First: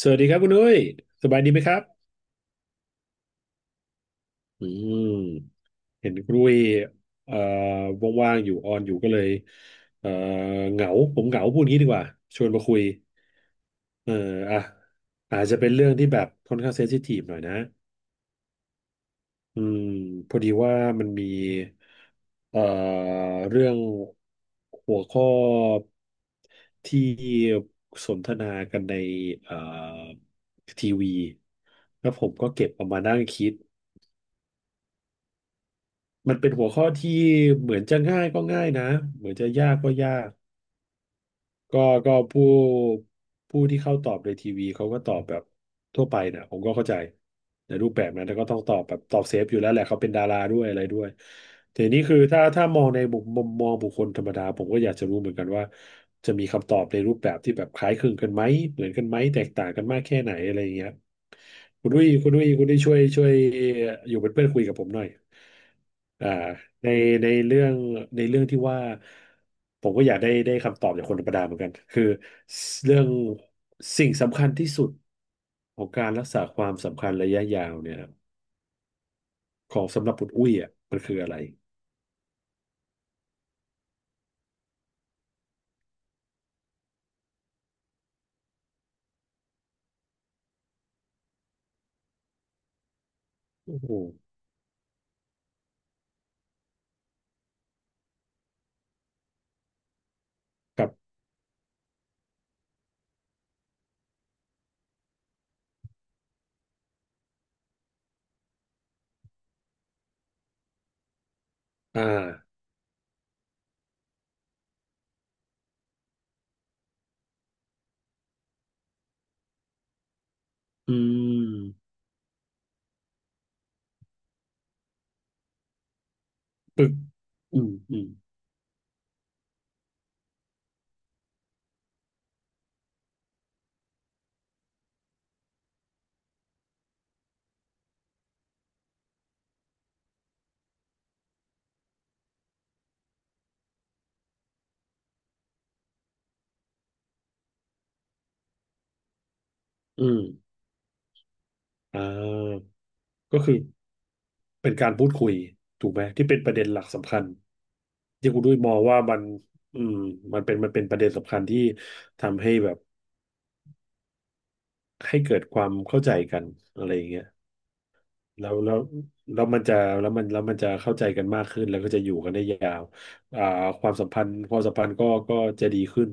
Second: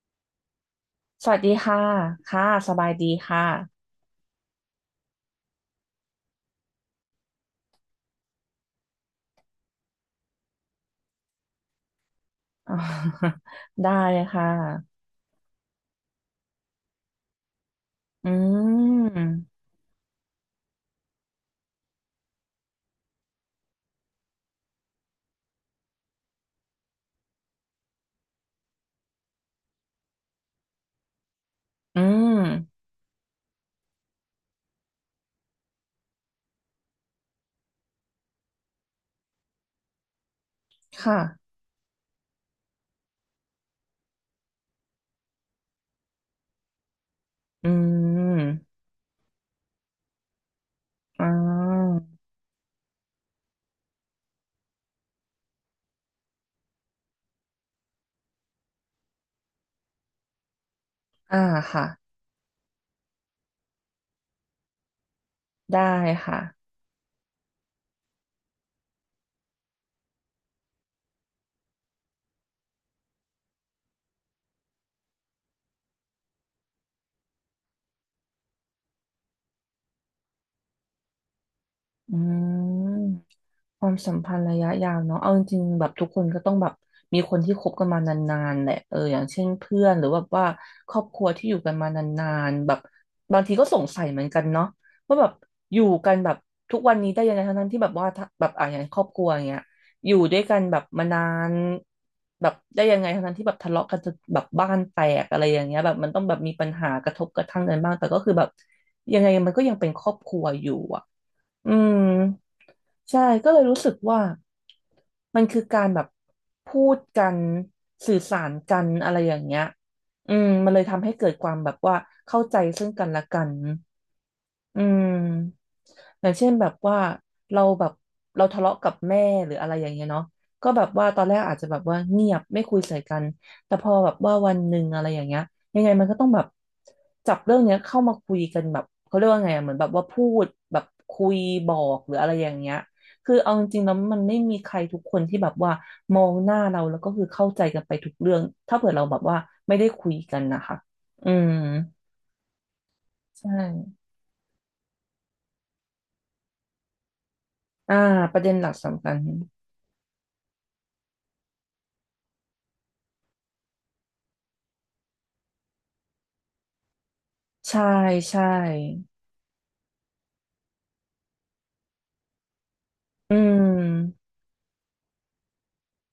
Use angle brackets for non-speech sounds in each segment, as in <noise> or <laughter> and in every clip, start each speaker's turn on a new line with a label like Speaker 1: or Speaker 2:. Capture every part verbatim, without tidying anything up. Speaker 1: สวัสดีครับคุณนุ้ยส
Speaker 2: สวั
Speaker 1: บา
Speaker 2: ส
Speaker 1: ยดี
Speaker 2: ดี
Speaker 1: ไหมครั
Speaker 2: ค่ะ
Speaker 1: บ
Speaker 2: ค่ะสบายดีค่ะ
Speaker 1: อืมเห็นคุณนุ้ยเอ่อว่างๆอยู่ออนอยู่ก็เลยเอ่อเหงาผมเหงาพูดงี้ดีกว่าชวนมา
Speaker 2: อ
Speaker 1: คุ
Speaker 2: อ
Speaker 1: ย
Speaker 2: <laughs> ได้
Speaker 1: เออ
Speaker 2: ค่
Speaker 1: อ่ะ
Speaker 2: ะ
Speaker 1: อาจจะเป็นเรื่องที่แบบค่อนข้างเซนซิทีฟหน่อยนะ
Speaker 2: อืม
Speaker 1: อืมพอดีว่ามันมีเอ่อเรื่องหัวข้อที่สนทนากันในเอ่อทีวี
Speaker 2: อื
Speaker 1: แล้วผมก็เก็บ
Speaker 2: ม
Speaker 1: เอามานั่งคิด มันเป็นหัวข้อที่เหมือนจะง่ายก็ง่ายนะเหมือนจะยากก็ยาก
Speaker 2: ค่ะ
Speaker 1: ก็ก็ผู้ผู้ที่เข้าตอบในทีวีเขาก็ตอบแบบทั่วไปนะผมก็เข้าใจ
Speaker 2: อื
Speaker 1: ในรูปแบบนั้นแล้ก็ต้องต
Speaker 2: ม
Speaker 1: อบแบบตอบเซฟอยู่แล้วแหละเขาเป็นดาราด้วยอะไรด้วย
Speaker 2: อ่
Speaker 1: ที
Speaker 2: า
Speaker 1: นี้คือถ้าถ้ามองในมุมมุมมองบุคคลธรรมดาผมก็อยากจะรู้เหมือนกันว่าจะมีคำตอบในรูปแบบที่แบบคล้ายคลึงกันไหมเหมือนกันไหมแตกต่างกันมากแค่ไหนอะไรอย่างเงี้ย
Speaker 2: อ่าค่ะ
Speaker 1: คุณดุ้ยคุณดุ้ยคุณดุ้ยช่วยช่วยอยู่เป็นเพื่อนคุยกับผมหน่อย
Speaker 2: ได้
Speaker 1: อ่า
Speaker 2: ค่ะ
Speaker 1: ในในเรื่องในเรื่องที่ว่าผมก็อยากได้ได้คำตอบจากคนธรรมดาเหมือนกันคือเรื่องสิ่งสำคัญที่สุดของการรักษาความสำคัญระยะยาวเนี่ยของสำหรับคุณอุ้ยอ่ะมันคืออะไร
Speaker 2: อืม ความสัมพันธ์ระยะยาวเนาะเอาจริงๆแบบทุกคนก็ต้องแบบมีคนที่คบกันมานานๆแหละเอออย่างเช่นเพื่อนหรือว่าว่าครอบครัวที่อยู่กันมานานๆแบบบางทีก็ส
Speaker 1: โอ้
Speaker 2: ง
Speaker 1: โห
Speaker 2: สัยเหมือนกันเนาะว่าแบบอยู่กันแบบทุกวันนี้ได้ยังไงทั้งๆที่แบบว่าถ้าแบบอ่ะอย่างครอบครัวอย่างเงี้ยอยู่ด้วยกันแบ
Speaker 1: กั
Speaker 2: บ
Speaker 1: บ
Speaker 2: มานานแบบได้ยังไงทั้งๆที่แบบทะเลาะกันจนแบบบ้านแตกอะไรอย่างเงี้ยแบบมันต้องแบบมีปัญหากระทบกระทั่งกันบ้างแต่ก็คือแบบยังไงมันก็ยังเป็นครอบครัวอยู่อะ อืม
Speaker 1: อ่า
Speaker 2: ใช่ก็เลยรู้สึกว่ามันคือการแบบพูดกันสื่อสารกันอะไรอย่างเงี้ยอืมมันเลย
Speaker 1: อื
Speaker 2: ทำให้เกิดความแบบ
Speaker 1: ม
Speaker 2: ว่าเข้าใจซึ่งกันและกัน อืมอย่างเช่นแบบ
Speaker 1: ปึก
Speaker 2: ว่าเรา
Speaker 1: อืม
Speaker 2: แบบ
Speaker 1: อืม
Speaker 2: เราทะเลาะกับแม่หรืออะไรอย่างเงี้ยเนาะก็แบบว่าตอนแรกอาจจะแบบว่าเงียบไม่คุยใส่กันแต่พอแบบว่าวันหนึ่งอะไรอย่างเงี้ยยังไงมันก็ต้องแบบจับเรื่องเนี้ยเข้ามาคุยกันแบบเขาเรียกว่าไงอะเหมือนแบบว่าพูดแบบคุยบอกหรืออะไรอย่างเงี้ยคือเอาจริงๆแล้วมันไม่มีใครทุกคนที่แบบว่ามองหน้าเราแล้วก็คือเข้าใจกันไปทุกเรื่องถ้าเผื่อเราแบบว่าไม่ได้
Speaker 1: อื
Speaker 2: คุย
Speaker 1: ม
Speaker 2: กันนะคะอืม
Speaker 1: อ่าก็
Speaker 2: ใช
Speaker 1: คือ
Speaker 2: ่
Speaker 1: เป็นการพูดคุยถูกไหมที่เป็นประเด็นหลักสำคัญ
Speaker 2: อ่า
Speaker 1: ที่
Speaker 2: ป
Speaker 1: คุ
Speaker 2: ระ
Speaker 1: ณ
Speaker 2: เด็
Speaker 1: ด้
Speaker 2: น
Speaker 1: วย
Speaker 2: หลั
Speaker 1: ม
Speaker 2: ก
Speaker 1: องว่า
Speaker 2: สำคั
Speaker 1: มั
Speaker 2: ญ
Speaker 1: นอืมมันเป็นมันเป็นประเด็นสำคัญที่ทำให้แบบ ให้เกิดความเข้าใจกันอะไรอย่างเงี้ย
Speaker 2: ใช่ใช่
Speaker 1: แล้วแล้วแล้วมันจะแล้วมันแล้วมันจะเข้าใจกันมากขึ้นแล้วก็จะอยู่กันได้ยาว
Speaker 2: อื
Speaker 1: อ่าความสัมพั
Speaker 2: ม
Speaker 1: นธ์ความสัมพันธ์ก็ก็จะดีขึ้น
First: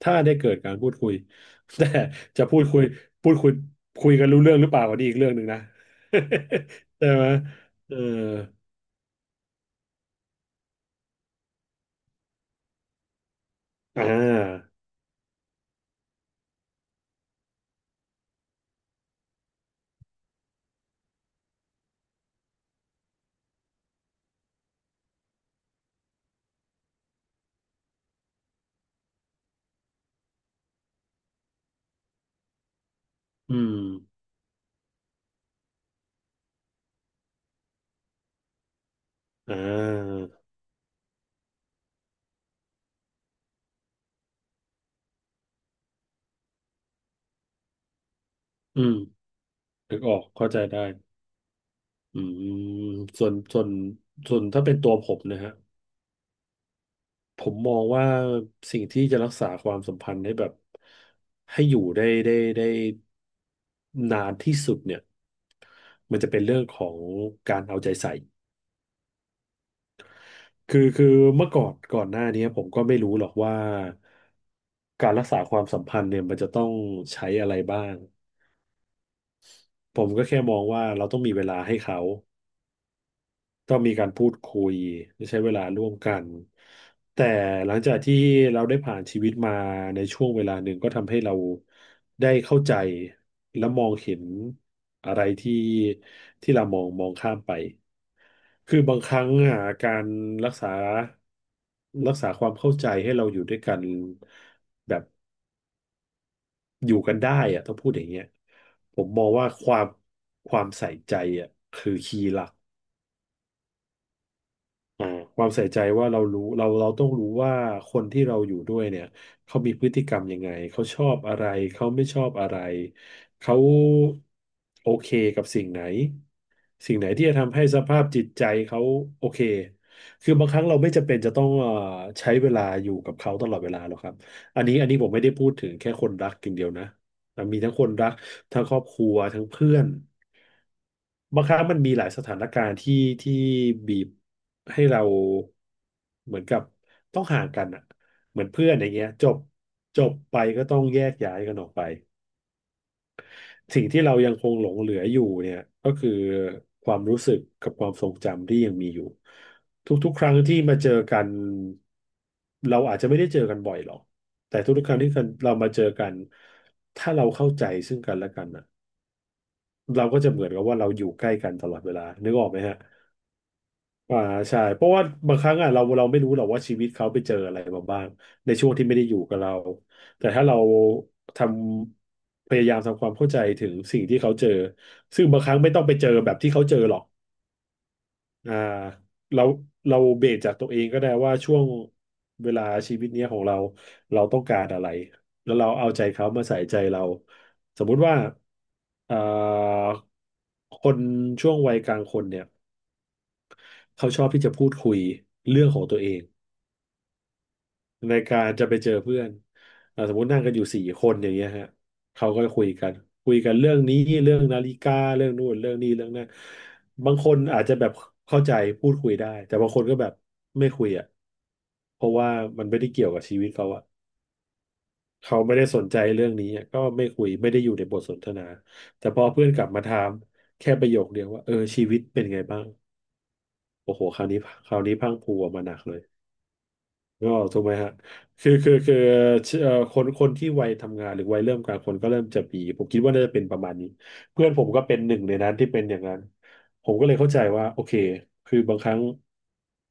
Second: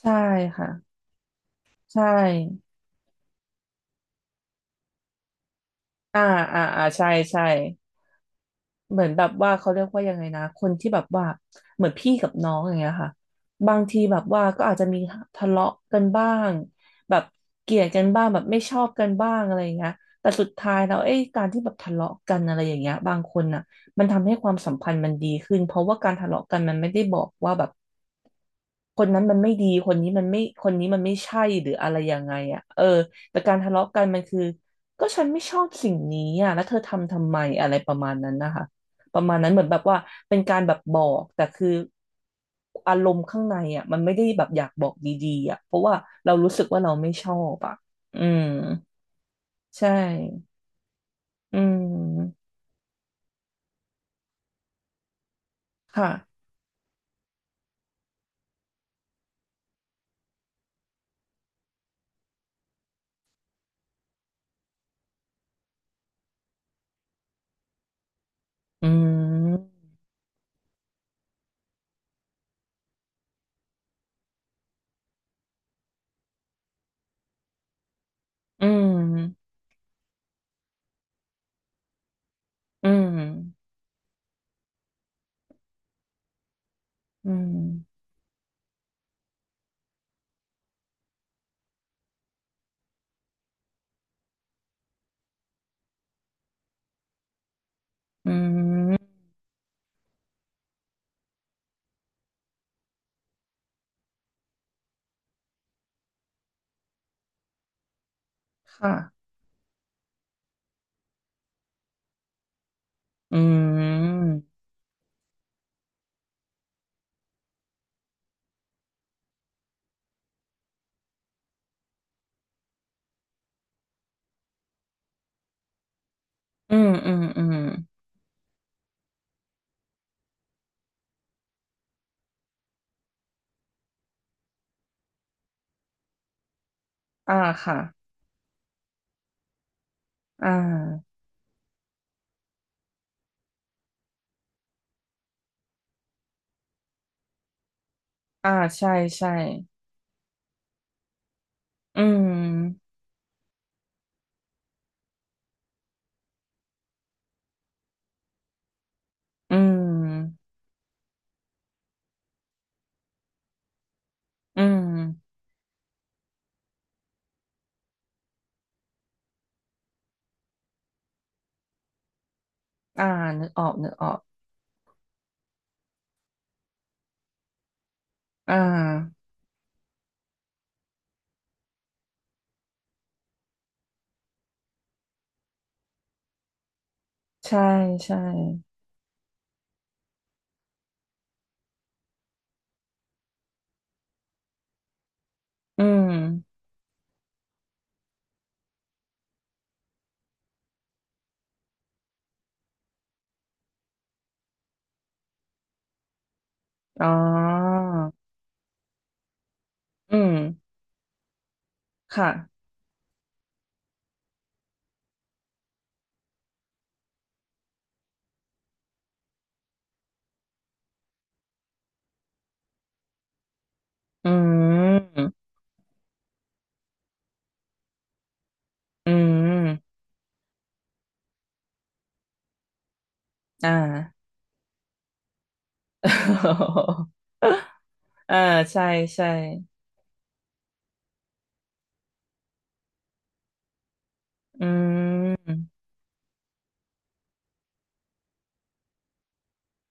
Speaker 2: ใช่
Speaker 1: ถ้าได้เกิด
Speaker 2: ค่ะ
Speaker 1: การพูดคุย <laughs> แต่
Speaker 2: ใช่
Speaker 1: จะพูดคุยพูดคุยคุยกันรู้เรื่องหรือเปล่าอันนี้อีกเรื่องหนึ่งนะ
Speaker 2: อ่าอ่าอ่า
Speaker 1: <laughs>
Speaker 2: ใช่
Speaker 1: ใช่ไหม
Speaker 2: ใช่
Speaker 1: เออ
Speaker 2: เหมือนแบบว่าเขาเรียกว่ายังไงนะคนที่แบบว่าเหมือนพี่กับน้องอย่างเงี้ยค่ะบางที
Speaker 1: อ่
Speaker 2: แบบว่าก็
Speaker 1: า
Speaker 2: อาจจะมีทะเลาะกันบ้างแบบเกลียดกันบ้างแบบไม่ชอบกันบ้างอะไรอย่างเงี้ยแต่สุดท้ายแล้วเอ้ยการที่แบบทะเลาะกันอะไรอย่างเงี้ยบางคนน่ะมันทำให้ความสัมพันธ์มันดีขึ้นเพราะว่าการทะเลาะกันมันไม่ได้บอกว่าแบบ คนนั้นมันไม่ดีคนนี้มันไม่คนนี้มันไม่ใช่หรืออะไรยังไงอ่ะเออแต่
Speaker 1: อื
Speaker 2: การทะ
Speaker 1: ม
Speaker 2: เลาะกันมันคือก็ฉันไม่ชอบสิ่งนี้อ่ะแล้วเธอทำทำไมอะไรประมาณนั้นนะคะประมาณนั้น
Speaker 1: อ่
Speaker 2: เหมือนแบบว่า
Speaker 1: า
Speaker 2: เป็นการแบบบอกแต่คืออารมณ์ข้างในอ่ะมันไม่ได้แบบอยากบอกดีๆอ่ะเพราะว่าเรารู้สึกว่าเราไม่ชอบอ่ะอืม
Speaker 1: อืม
Speaker 2: ใช่
Speaker 1: นึกออกเข้าใจได้
Speaker 2: อื
Speaker 1: อืม
Speaker 2: ม
Speaker 1: ส่วนส่วนส่วนถ้าเป็นตัวผมนะฮะ
Speaker 2: ค่ะ
Speaker 1: ผมมองว่าสิ่งที่จะรักษาความสัมพันธ์ให้แบบให้อยู่ได้ได้ได้นานที่สุดเนี่ยมันจะเป็นเรื่องของการเอาใจใส่
Speaker 2: อืม
Speaker 1: คือคือเมื่อก่อนก่อนหน้านี้ผมก็ไม่รู้หรอกว่าการรักษาความสัมพันธ์เนี่ยมันจะต้องใช้อะไรบ้าง
Speaker 2: อืม
Speaker 1: ผมก็แค่มองว่าเราต้องมีเวลาให้เขา
Speaker 2: อืม
Speaker 1: ต้องมีการพูดคุยและใช้เวลาร่วมกันแต่
Speaker 2: อื
Speaker 1: หลังจาก
Speaker 2: ม
Speaker 1: ที่เราได้ผ่านชีวิตมาในช่วงเวลาหนึ่งก็ทำให้เราได้เข้าใจและมองเห็นอะไรที่ที่เรามองมองข้ามไป
Speaker 2: อื
Speaker 1: คือบางค
Speaker 2: ม
Speaker 1: รั้งอ่ะการรักษารักษาความเข้าใจให้เราอยู่ด้วยกันแบบอยู่กันได้อ่ะต้องพูดอย่างเงี้ย
Speaker 2: ค่ะ
Speaker 1: ผมมองว่าความความใส่ใจอ่ะคือคีย์หลัก
Speaker 2: อืม
Speaker 1: อ่าความใส่ใจว่าเรารู้เราเราต้องรู้ว่าคนที่เราอยู่ด้วยเนี่ยเขามีพฤติกรรมยังไงเขาชอบอะไรเขาไม่ชอบอะไรเขาโอเคกับสิ่งไหน
Speaker 2: อืม
Speaker 1: สิ่งไหน
Speaker 2: อืม
Speaker 1: ที่จะ
Speaker 2: อืม
Speaker 1: ทำให้สภาพจิตใจเขาโอเคคือบางครั้งเราไม่จำเป็นจะต้องเอ่อใช้เวลาอยู่กับเขาตลอดเวลาหรอกครับอันนี้อันนี้ผมไม่ได้พูดถึงแค่คนรักอย่างเดียวนะ
Speaker 2: อ่า
Speaker 1: อ่ะมีทั้ง
Speaker 2: ค่ะ
Speaker 1: คนรักทั้งครอบครัวทั้งเพื่อน
Speaker 2: อ่า
Speaker 1: บางครั้งมันมีหลายสถานการณ์ที่ที่บีบให้เราเหมือนกับต้องห่างกันอ่ะเหมือน
Speaker 2: อ่า
Speaker 1: เพื่อนอ
Speaker 2: ใช่
Speaker 1: ย่างเงี้ยจ
Speaker 2: ใช่
Speaker 1: บจบไปก็ต้องแยกย้ายกันออกไป
Speaker 2: อืม
Speaker 1: สิ่งที่เรายังคงหลงเหลืออยู่เนี่ยก็คือความรู้สึกกับความทรงจำที่ยังมีอยู่
Speaker 2: อื
Speaker 1: ทุกๆครั้ง
Speaker 2: ม
Speaker 1: ที่มาเจอกันเราอาจจะไม่ได้เจอกันบ่อยหรอกแต่
Speaker 2: อื
Speaker 1: ทุกๆครั้งที่
Speaker 2: ม
Speaker 1: เรามาเจอกันถ้าเราเข้าใจซึ่งกันและกันน่ะเราก็จะเหมือนกับว่าเราอยู่ใกล้กันตลอดเวลานึกออกไหมฮะ
Speaker 2: อ่านึกออกนึกออ
Speaker 1: อ่า
Speaker 2: ก
Speaker 1: ใช่เพราะว่าบางครั้งอ่ะเราเราไม่รู้หรอกว่าชีวิตเขาไปเจออะไรมาบ้างใน
Speaker 2: อ่
Speaker 1: ช่วงที่ไม่ได้อยู่
Speaker 2: า
Speaker 1: กับเราแต่ถ้าเราทำพยายามทำความเข้าใจถึงสิ่งที่เขาเจอซึ่งบางครั้งไม่ต้องไปเจอแบบที่เขาเจอหรอก
Speaker 2: ใช่ใช่
Speaker 1: อ่าเราเราเบรกจากตัวเองก็ได้ว่าช่วงเวลาชีวิตเนี้ยของเราเราต้องการอะไรแล้วเรา
Speaker 2: อื
Speaker 1: เอาใจ
Speaker 2: ม
Speaker 1: เขามาใส่ใจเราสมมุติว่าเอ่อคนช่วงวัยกลางคนเนี่ย เขาชอบที่จะพูดคุยเรื่องของตัวเอง
Speaker 2: อ๋อ
Speaker 1: ในการจะไปเจอเพื่อนอ่าส
Speaker 2: อื
Speaker 1: มมติ
Speaker 2: ม
Speaker 1: นั่งกันอยู่สี่คนอย่างเงี้ยฮะเขา
Speaker 2: ค่ะ
Speaker 1: ก็จะคุยกันคุยกันเรื่องนี้เรื่องนาฬิกาเรื่องนู่นเรื่องนี้เรื่องนั้นบางคนอาจจะแบบเข้าใจพูดคุยได้แต่บางคนก็แบบไม่คุยอ่ะเพราะว่ามันไม่ได้เกี่ยวกับชีวิตเขาอ่ะ
Speaker 2: อืม
Speaker 1: เขาไม่ได้สนใจเรื่องนี้อะก็ไม่คุยไม่ได้อยู่ในบทสนทนาแต่
Speaker 2: อื
Speaker 1: พอเพื่อนกลับมาถา
Speaker 2: ม
Speaker 1: มแค่ประโยคเดียวว่าเออชีวิตเป็นไงบ้าง
Speaker 2: อ่า
Speaker 1: โอ้โหคราวนี้คราวนี้พรั่งพรูออกมาหนักเลย
Speaker 2: <laughs>
Speaker 1: ก็ถูกไหมฮะ
Speaker 2: อ่า
Speaker 1: คือคือ
Speaker 2: ใช่
Speaker 1: คือ
Speaker 2: ใช่
Speaker 1: เอ่อคนคนที่วัยทำงานหรือวัยเริ่มกลางคนก็เริ่มจะมีผมคิดว่าน่าจะเป็นประมาณนี้เพื่อนผ
Speaker 2: อื
Speaker 1: มก็เป็นหนึ่งในนั้น
Speaker 2: ม
Speaker 1: ที่เป็นอย่างนั้นผมก็เลยเข้าใจว่าโอเคคือบางครั้ง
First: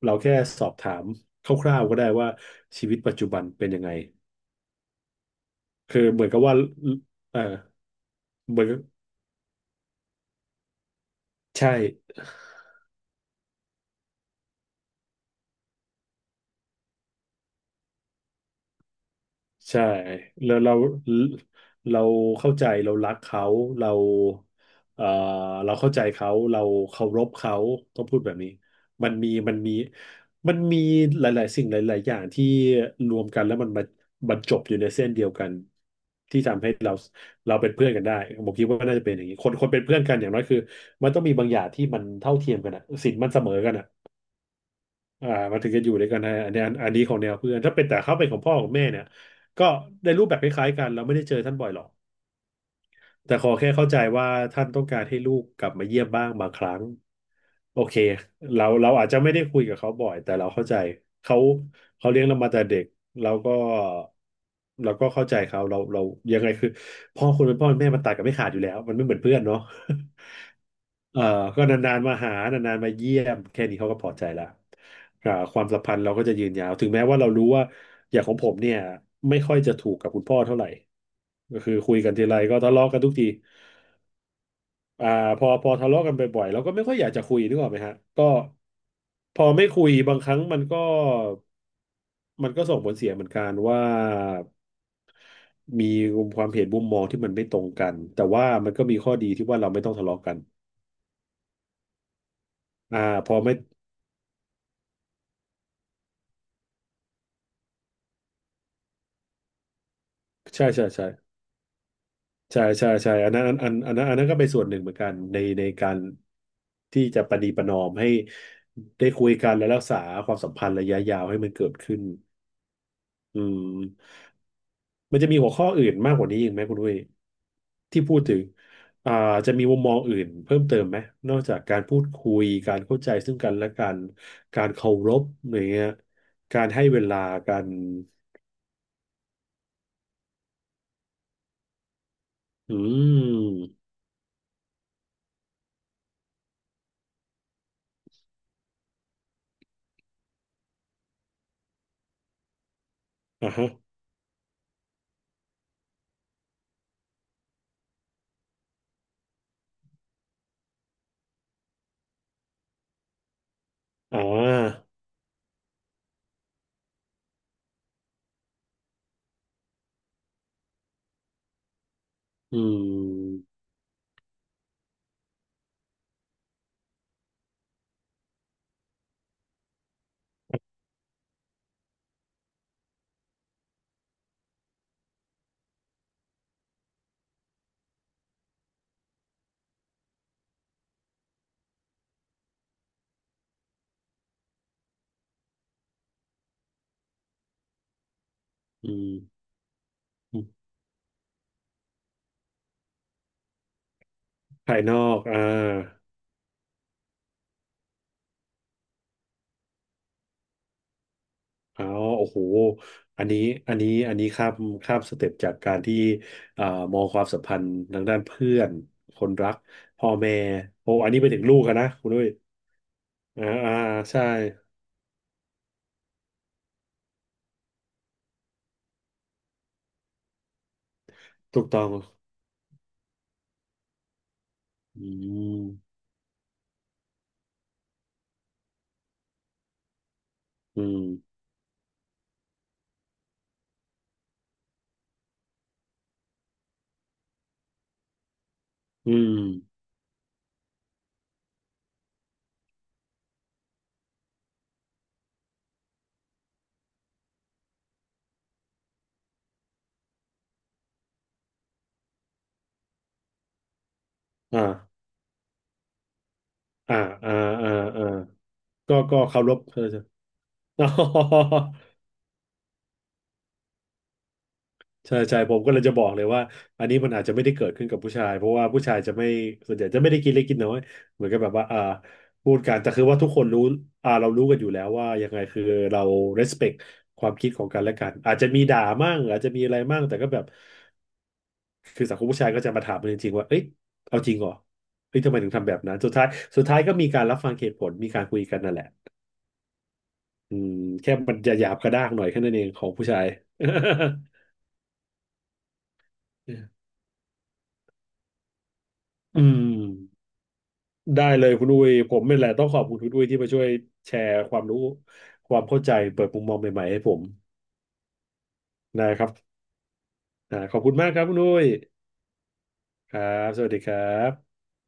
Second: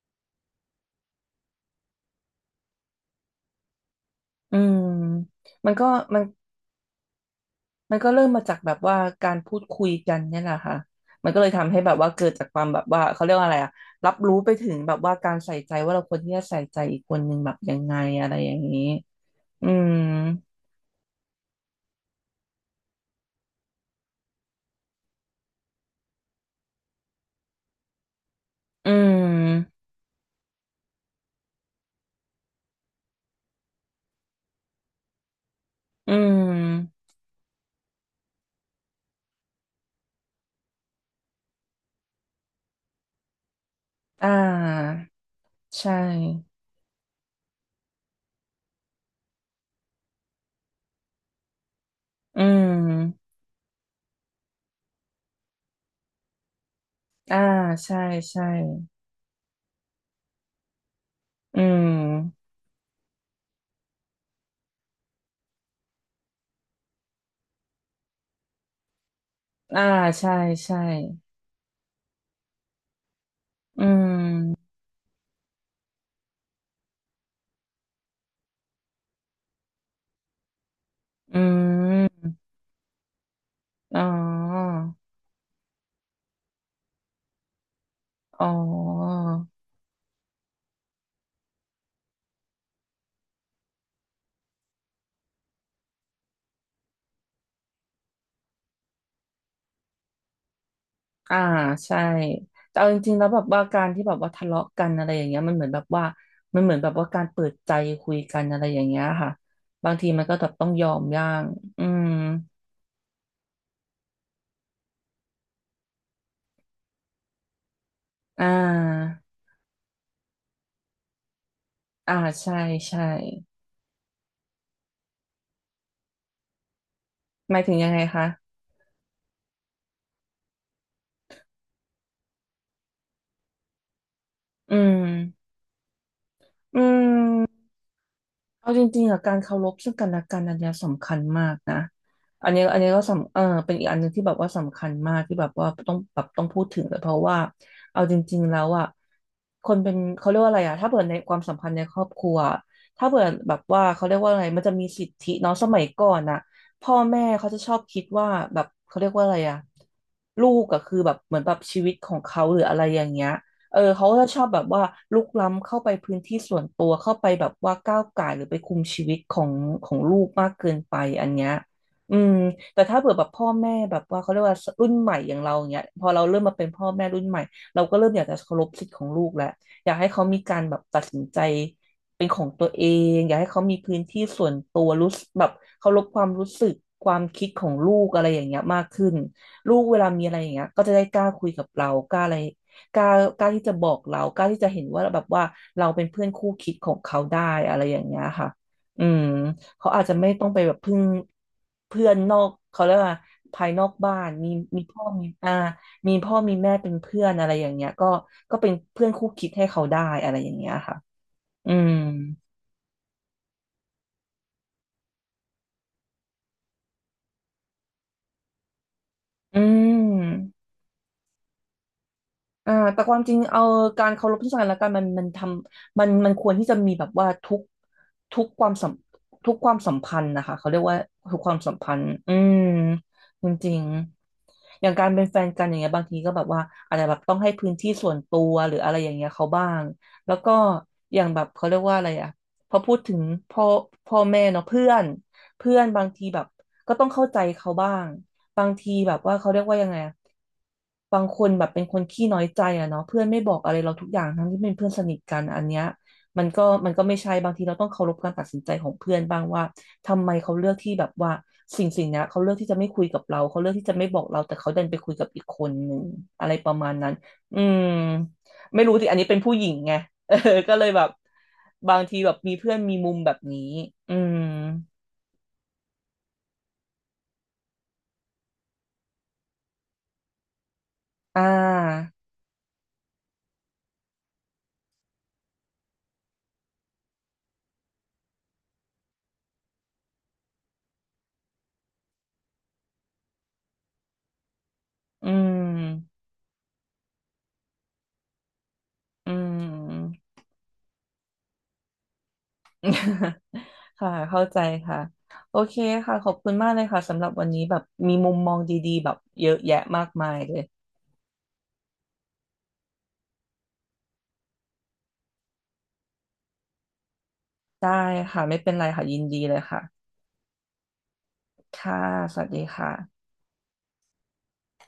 Speaker 1: เราแค่สอบถามคร่าวๆก็ได้ว่าชีวิตปัจจุบันเป็นยังไง
Speaker 2: อืมมันก็
Speaker 1: คือ
Speaker 2: มั
Speaker 1: เห
Speaker 2: น
Speaker 1: มือนกับว่าเออ
Speaker 2: มันก็เริ่มมาจา
Speaker 1: เห
Speaker 2: ก
Speaker 1: มือน
Speaker 2: แบ
Speaker 1: กั
Speaker 2: บ
Speaker 1: บ
Speaker 2: ว่าการพูดคุยกันเนี่ยแหละค่ะมันก็เลย
Speaker 1: ใช่
Speaker 2: ทำให้แบบว่าเกิดจากความแบบว่าเขาเรียกว่าอะไรอะรับรู้ไปถึงแบบว่าการใส่ใจว่าเราควรที่จะใส่ใจอีกคนหนึ่งแบบยังไงอะไรอย่างนี้อื
Speaker 1: ใช่
Speaker 2: ม
Speaker 1: แล้วเราเราเข้าใจเรารักเขาเราเอ่อเราเข้าใจเขาเราเคารพเขาต้องพูดแบบนี้
Speaker 2: อื
Speaker 1: มันมีมันมี
Speaker 2: ม
Speaker 1: มันมีหลายๆสิ่งหลายๆอย่างที่รวมกันแล้วมันมาบรรจบอยู่ในเส้นเดียวกัน
Speaker 2: อื
Speaker 1: ที่ทำให้เรา
Speaker 2: ม
Speaker 1: เราเป็นเพื่อนกันได้ผมคิดว่าน่าจะเป็นอย่างนี้คนคนเป็นเพื่อนกันอย่างน้อยคือมันต้องมีบางอย่างที่มันเท่าเทียมกันอะศีลมันเสมอกันอะ
Speaker 2: อ่า
Speaker 1: อ่ามันถึงจะอ
Speaker 2: ใช่
Speaker 1: ยู่ด้วยกันได้อันนี้อันอันนี้ของแนวเพื่อนถ้าเป็นแต่เขาเป็นของพ่อของแม่เนี่ยก็ได้รูปแบบคล้ายๆกันเราไม่ได้เจอท่านบ่อยหรอก
Speaker 2: อืม
Speaker 1: แต่ขอแค่เข้าใจว่าท่านต้องการให้ลูกกลับมาเยี่ยมบ้างบางครั้ง
Speaker 2: อ่า
Speaker 1: โอ
Speaker 2: ใช่
Speaker 1: เค
Speaker 2: ใช่
Speaker 1: เราเราอาจจะไม่ได้คุยกับเขาบ่อยแต่เราเข้าใจเขา
Speaker 2: อื
Speaker 1: เขาเลี้ยงเรา
Speaker 2: ม
Speaker 1: มาแต่เด็กเราก็เราก็เข้าใจเขาเราเรายังไงคือพ่อคนเป็นพ่อเป็นแม่มันตัดกันไม่ขาดอยู่แล้วมันไม่เหมือนเพื่อนเนาะ
Speaker 2: อ่าใช่ใช่
Speaker 1: เอ่อก็นานๆมาหา นานๆมาเยี่ยมแค่นี้
Speaker 2: อื
Speaker 1: เขาก็พอใจละ
Speaker 2: ม
Speaker 1: อ่าความสัมพันธ์เราก็จะยืนยาว ถึงแม้ว่าเรารู้ว่าอย่างของผมเนี่ยไม่ค่อยจะถูกกับคุณพ่อเท่าไหร่
Speaker 2: อื
Speaker 1: ก็คือคุยกันที
Speaker 2: ม
Speaker 1: ไรก็ทะเลาะกันทุกที
Speaker 2: อ๋อ
Speaker 1: อ่าพอพอทะเลาะกันบ่อยๆเราก็ไม่ค่อยอยากจะคุยนึกออกไหมฮะก็
Speaker 2: อ๋อ
Speaker 1: พอไม่คุยบางครั้งมันก็มันก็ส่งผลเสียเหมือนกันว่ามีความเห็นมุมมองที่มันไม่ตรงกันแต่ว่ามันก็มีข้อดีที่ว่าเราไม่ต้องทะเลาะกัน
Speaker 2: อ่าใช่แต่เอาจ
Speaker 1: อ่า
Speaker 2: ริงๆแล้
Speaker 1: พ
Speaker 2: ว
Speaker 1: อ
Speaker 2: แบบ
Speaker 1: ไม่
Speaker 2: ว่าการที่แบบว่าทะเลาะกันอะไรอย่างเงี้ยมันเหมือนแบบว่ามันเหมือนแบบว่าการเปิดใจคุยกันอะไรอย่างเงี้ยค่ะบางทีมันก็แบบ
Speaker 1: ใช่
Speaker 2: ต้องย
Speaker 1: ใช่
Speaker 2: อม
Speaker 1: ใช่
Speaker 2: ย่างอืม
Speaker 1: ใช่ใช่ใช่อันนั้นอันอันอันนั้นอันนั้นก็เป็นส่วนหนึ่งเหมือนกันในในการที่จะประนีประนอมให้
Speaker 2: อ่
Speaker 1: ได้
Speaker 2: า
Speaker 1: คุยกันและรักษาความสัมพันธ์ระยะยาวให้มันเกิดขึ้น
Speaker 2: อ่าใช่ใช่
Speaker 1: อืมมันจะมีหัวข้ออื่นมากกว่านี้อีกไหมคุณด้วย
Speaker 2: หมายถึงยังไง
Speaker 1: ที่พูด
Speaker 2: คะ
Speaker 1: ถึงอ่าจะมีมุมมองอื่นเพิ่มเติมไหมนอกจากการพูดคุยการเข้าใจซึ่งกันและกันการ
Speaker 2: อื
Speaker 1: เคา
Speaker 2: ม
Speaker 1: รพอย่างเงี้ยการ
Speaker 2: อื
Speaker 1: ให้เวลากั
Speaker 2: ม
Speaker 1: น
Speaker 2: เอาจริงๆอะการเคารพซึ่งกันและกันอันเนี้ยสำคัญมากนะ อันนี้
Speaker 1: อื
Speaker 2: อันนี้ก็สำเออเป็นอีก
Speaker 1: ม
Speaker 2: อันหนึ่งที่แบบว่าสำคัญมากที่แบบว่าต้องแบบต้องพูดถึงเลยเพราะว่าเอาจริงๆแล้วอะคนเป็นเขาเรียกว่าอะไรอะถ้าเปิดในความสัมพันธ์ในครอบครัวถ้าเปิด
Speaker 1: อ่ะ
Speaker 2: แบบ
Speaker 1: ฮะ
Speaker 2: ว่าเขาเรียกว่าอะไรมันจะมีสิทธิเนาะสมัยก่อนอะพ่อแม่เขาจะชอบคิดว่าแบบเขาเรียกว่าอะไรอะลูกอะคือแบบเหมือนแบบชีวิตของเขาหรืออะไรอย่างเงี้ย เออเขา
Speaker 1: อ่
Speaker 2: ก็ชอบแบบว่า
Speaker 1: า
Speaker 2: ลุกล้ำเข้าไปพื้นที่ส่วนตัวเข้าไปแบบว่าก้าวก่ายหรือไปคุมชีวิตของของลูกมากเกินไปอันเนี้ยอืม
Speaker 1: อื
Speaker 2: แต่ถ้าเผื่อแบบพ่อ
Speaker 1: ม
Speaker 2: แม่แบบว่าเขาเรียกว่ารุ่นใหม่อย่างเราอย่างเงี้ยพอเราเริ่มมาเป็นพ่อแม่รุ่นใหม่เราก็เริ่มอยากจะเคารพสิทธิ์ของลูกแล้วอยากให้เขามีการแบบตัดสินใจเป็นของตัวเองอยากให้เขามีพื้นที่ส่วนตัวรู้สึกแบบเคารพความรู้สึกความคิดของลูกอะไรอย่างเงี้ยมากขึ้นลูกเวลามีอะไรอย่างเงี้ยก็จะได้กล้าคุยกับเรากล้าอะไร กล้ากล้าที่จะบอกเรากล้าที่จะเห็นว่าแบบว่าเราเป็นเพื่อนคู่คิดของเขาได้อะไรอย่างเงี้ยค่ะ
Speaker 1: อื
Speaker 2: อืมเขาอาจจะไม่ต้องไป
Speaker 1: ม
Speaker 2: แบบพึ่งเพื่อนนอกเขาเรียกว่าภายนอกบ้านมี
Speaker 1: ภา
Speaker 2: มี
Speaker 1: ยนอ
Speaker 2: พ่อ
Speaker 1: ก
Speaker 2: มี
Speaker 1: อ่า
Speaker 2: อ่ามีพ่อมีแม่เป็นเพื่อนอะไรอย่างเงี้ยก็ก็เป็นเพื่อนคู่คิดให้เขาได้อะไรอย่างเงี้ยค่ะอื
Speaker 1: อ๋อ
Speaker 2: ม
Speaker 1: โอ้โหอันนี้อันนี้อันนี้ข้ามข้ามสเต็ปจากการที่อ่ามองความสัมพันธ์ทางด้านเพื่อน คนรัก
Speaker 2: อื
Speaker 1: พ่อแม่
Speaker 2: ม
Speaker 1: โอ้อันนี้ไปถึงลูกอะนะคุณด้วย
Speaker 2: อ่าแต่ความจริง
Speaker 1: อ่า
Speaker 2: เอา
Speaker 1: อ่า
Speaker 2: การ
Speaker 1: ใช่
Speaker 2: เคารพซึ่งกันและกันมันมันทำมันมันควรที่จะมีแบบว่าทุกทุกความสัมทุกความสัมพันธ์นะคะเขาเรียกว่าทุกความ
Speaker 1: ถูก
Speaker 2: สัม
Speaker 1: ต้อง
Speaker 2: พันธ์อืมจริงๆอย่าง
Speaker 1: อื
Speaker 2: การเป็นแฟนกั
Speaker 1: ม
Speaker 2: นอย่างเงี้ยบางทีก็แบบว่าอาจจะแบบต้องให้พื้นที่ส่วนตัวหรืออะไรอย่างเงี้ยเขาบ้างแล้วก็
Speaker 1: อืม
Speaker 2: อย่างแบบเขาเรียกว่าอะไรอ่ะพอพูดถึงพ่อพ่อแม่เนาะเพื่อนเพื่อนบางทีแบบ ก็ต้องเข้าใจเขาบ้างบางที
Speaker 1: อื
Speaker 2: แบบว่า
Speaker 1: ม
Speaker 2: เขาเรียกว่ายังไงอะบางคนแบบเป็นคนขี้น้อยใจอะเนาะเพื่อนไม่บอกอะไรเราทุกอย่างทั้งที่เป็นเพื่อนสนิทกันอันเนี้ยมันก็มันก็ไม่ใช่บางทีเราต้องเคารพการตัดสินใจของเพื่อนบ้างว่าทำไมเขาเลือกที่แบบว่าสิ่งสิ่งเนี้ยเขาเลือกที่จะไม่คุยกับเราเขาเลือกที่จะไม่บอกเราแต่เขาดันไป
Speaker 1: อ่า
Speaker 2: คุยกับอีกคนหนึ่งอะไรประมาณ
Speaker 1: อ่า
Speaker 2: นั้น
Speaker 1: อ่า
Speaker 2: อื
Speaker 1: อ่า
Speaker 2: ม
Speaker 1: อ่า
Speaker 2: ไม่รู้
Speaker 1: ก็
Speaker 2: สิอัน
Speaker 1: ก็
Speaker 2: นี้เป็น
Speaker 1: เคาร
Speaker 2: ผู้
Speaker 1: พ
Speaker 2: หญิง
Speaker 1: เธอ
Speaker 2: ไง
Speaker 1: จ้ะ
Speaker 2: <laughs> เออก็เลยแบบบา
Speaker 1: <laughs>
Speaker 2: งทีแบบมีเพื่อนมีมุมแบบนี้อืม
Speaker 1: ใช่ใช่ผมก็เลยจะบอกเลยว่าอันนี้มันอาจจะไม่ได้เกิดขึ้นกับผู้ชายเพราะว่าผู้ชายจะไม่ส่วนใหญ่จะไม่ได้กินเล็กกินน้อยเหมือนกั
Speaker 2: อ่
Speaker 1: บแบบว่าอ่า
Speaker 2: า
Speaker 1: พูดกันแต่คือว่าทุกคนรู้อ่าเรารู้กันอยู่แล้วว่ายังไงคือเรา respect ความคิดของกันและกันอาจจะมีด่ามั่งอาจจะมีอะไรมั่งแต่ก็แบบคือสังคมผู้ชายก็จะมาถามกันจริงๆว่าเอ้ยเอาจริงเหรอเอ้ย
Speaker 2: อื
Speaker 1: ทำไมถึงทำแบบนั้นสุด
Speaker 2: ม
Speaker 1: ท้ายสุดท้ายก็มีการรับฟังเหตุผลมีการคุยกันนั่นแหละ
Speaker 2: อืม
Speaker 1: อืมแค่มันจะหยาบกระด้างหน่อยแค่นั้นเองของผู้ชาย
Speaker 2: <laughs> ค่ะ เข้าใจค่ะ โอเคค่ะ ขอบคุณมากเลย
Speaker 1: <laughs>
Speaker 2: ค่ะสำหรับวันนี้แบบมีมุมมองดีๆแบบ
Speaker 1: อื
Speaker 2: เยอะ
Speaker 1: ม
Speaker 2: แยะมากมายเลย
Speaker 1: ได้เลยคุณอุ้ยผมนี่แหละต้องขอบคุณคุณอุ้ยที่มาช่วยแชร์ความรู้ความเข้าใจเปิดมุมมองใหม่ๆให้ผม
Speaker 2: ได้ค่ะ ไม่เป็นไรค่ะ
Speaker 1: นะ
Speaker 2: ยิน
Speaker 1: ครับ
Speaker 2: ดีเลยค่ะ
Speaker 1: อ่าขอบคุณมากครับคุณอุ้ย
Speaker 2: ค่ะ สวัสดีค่ะ
Speaker 1: ครับสวัสดีครับ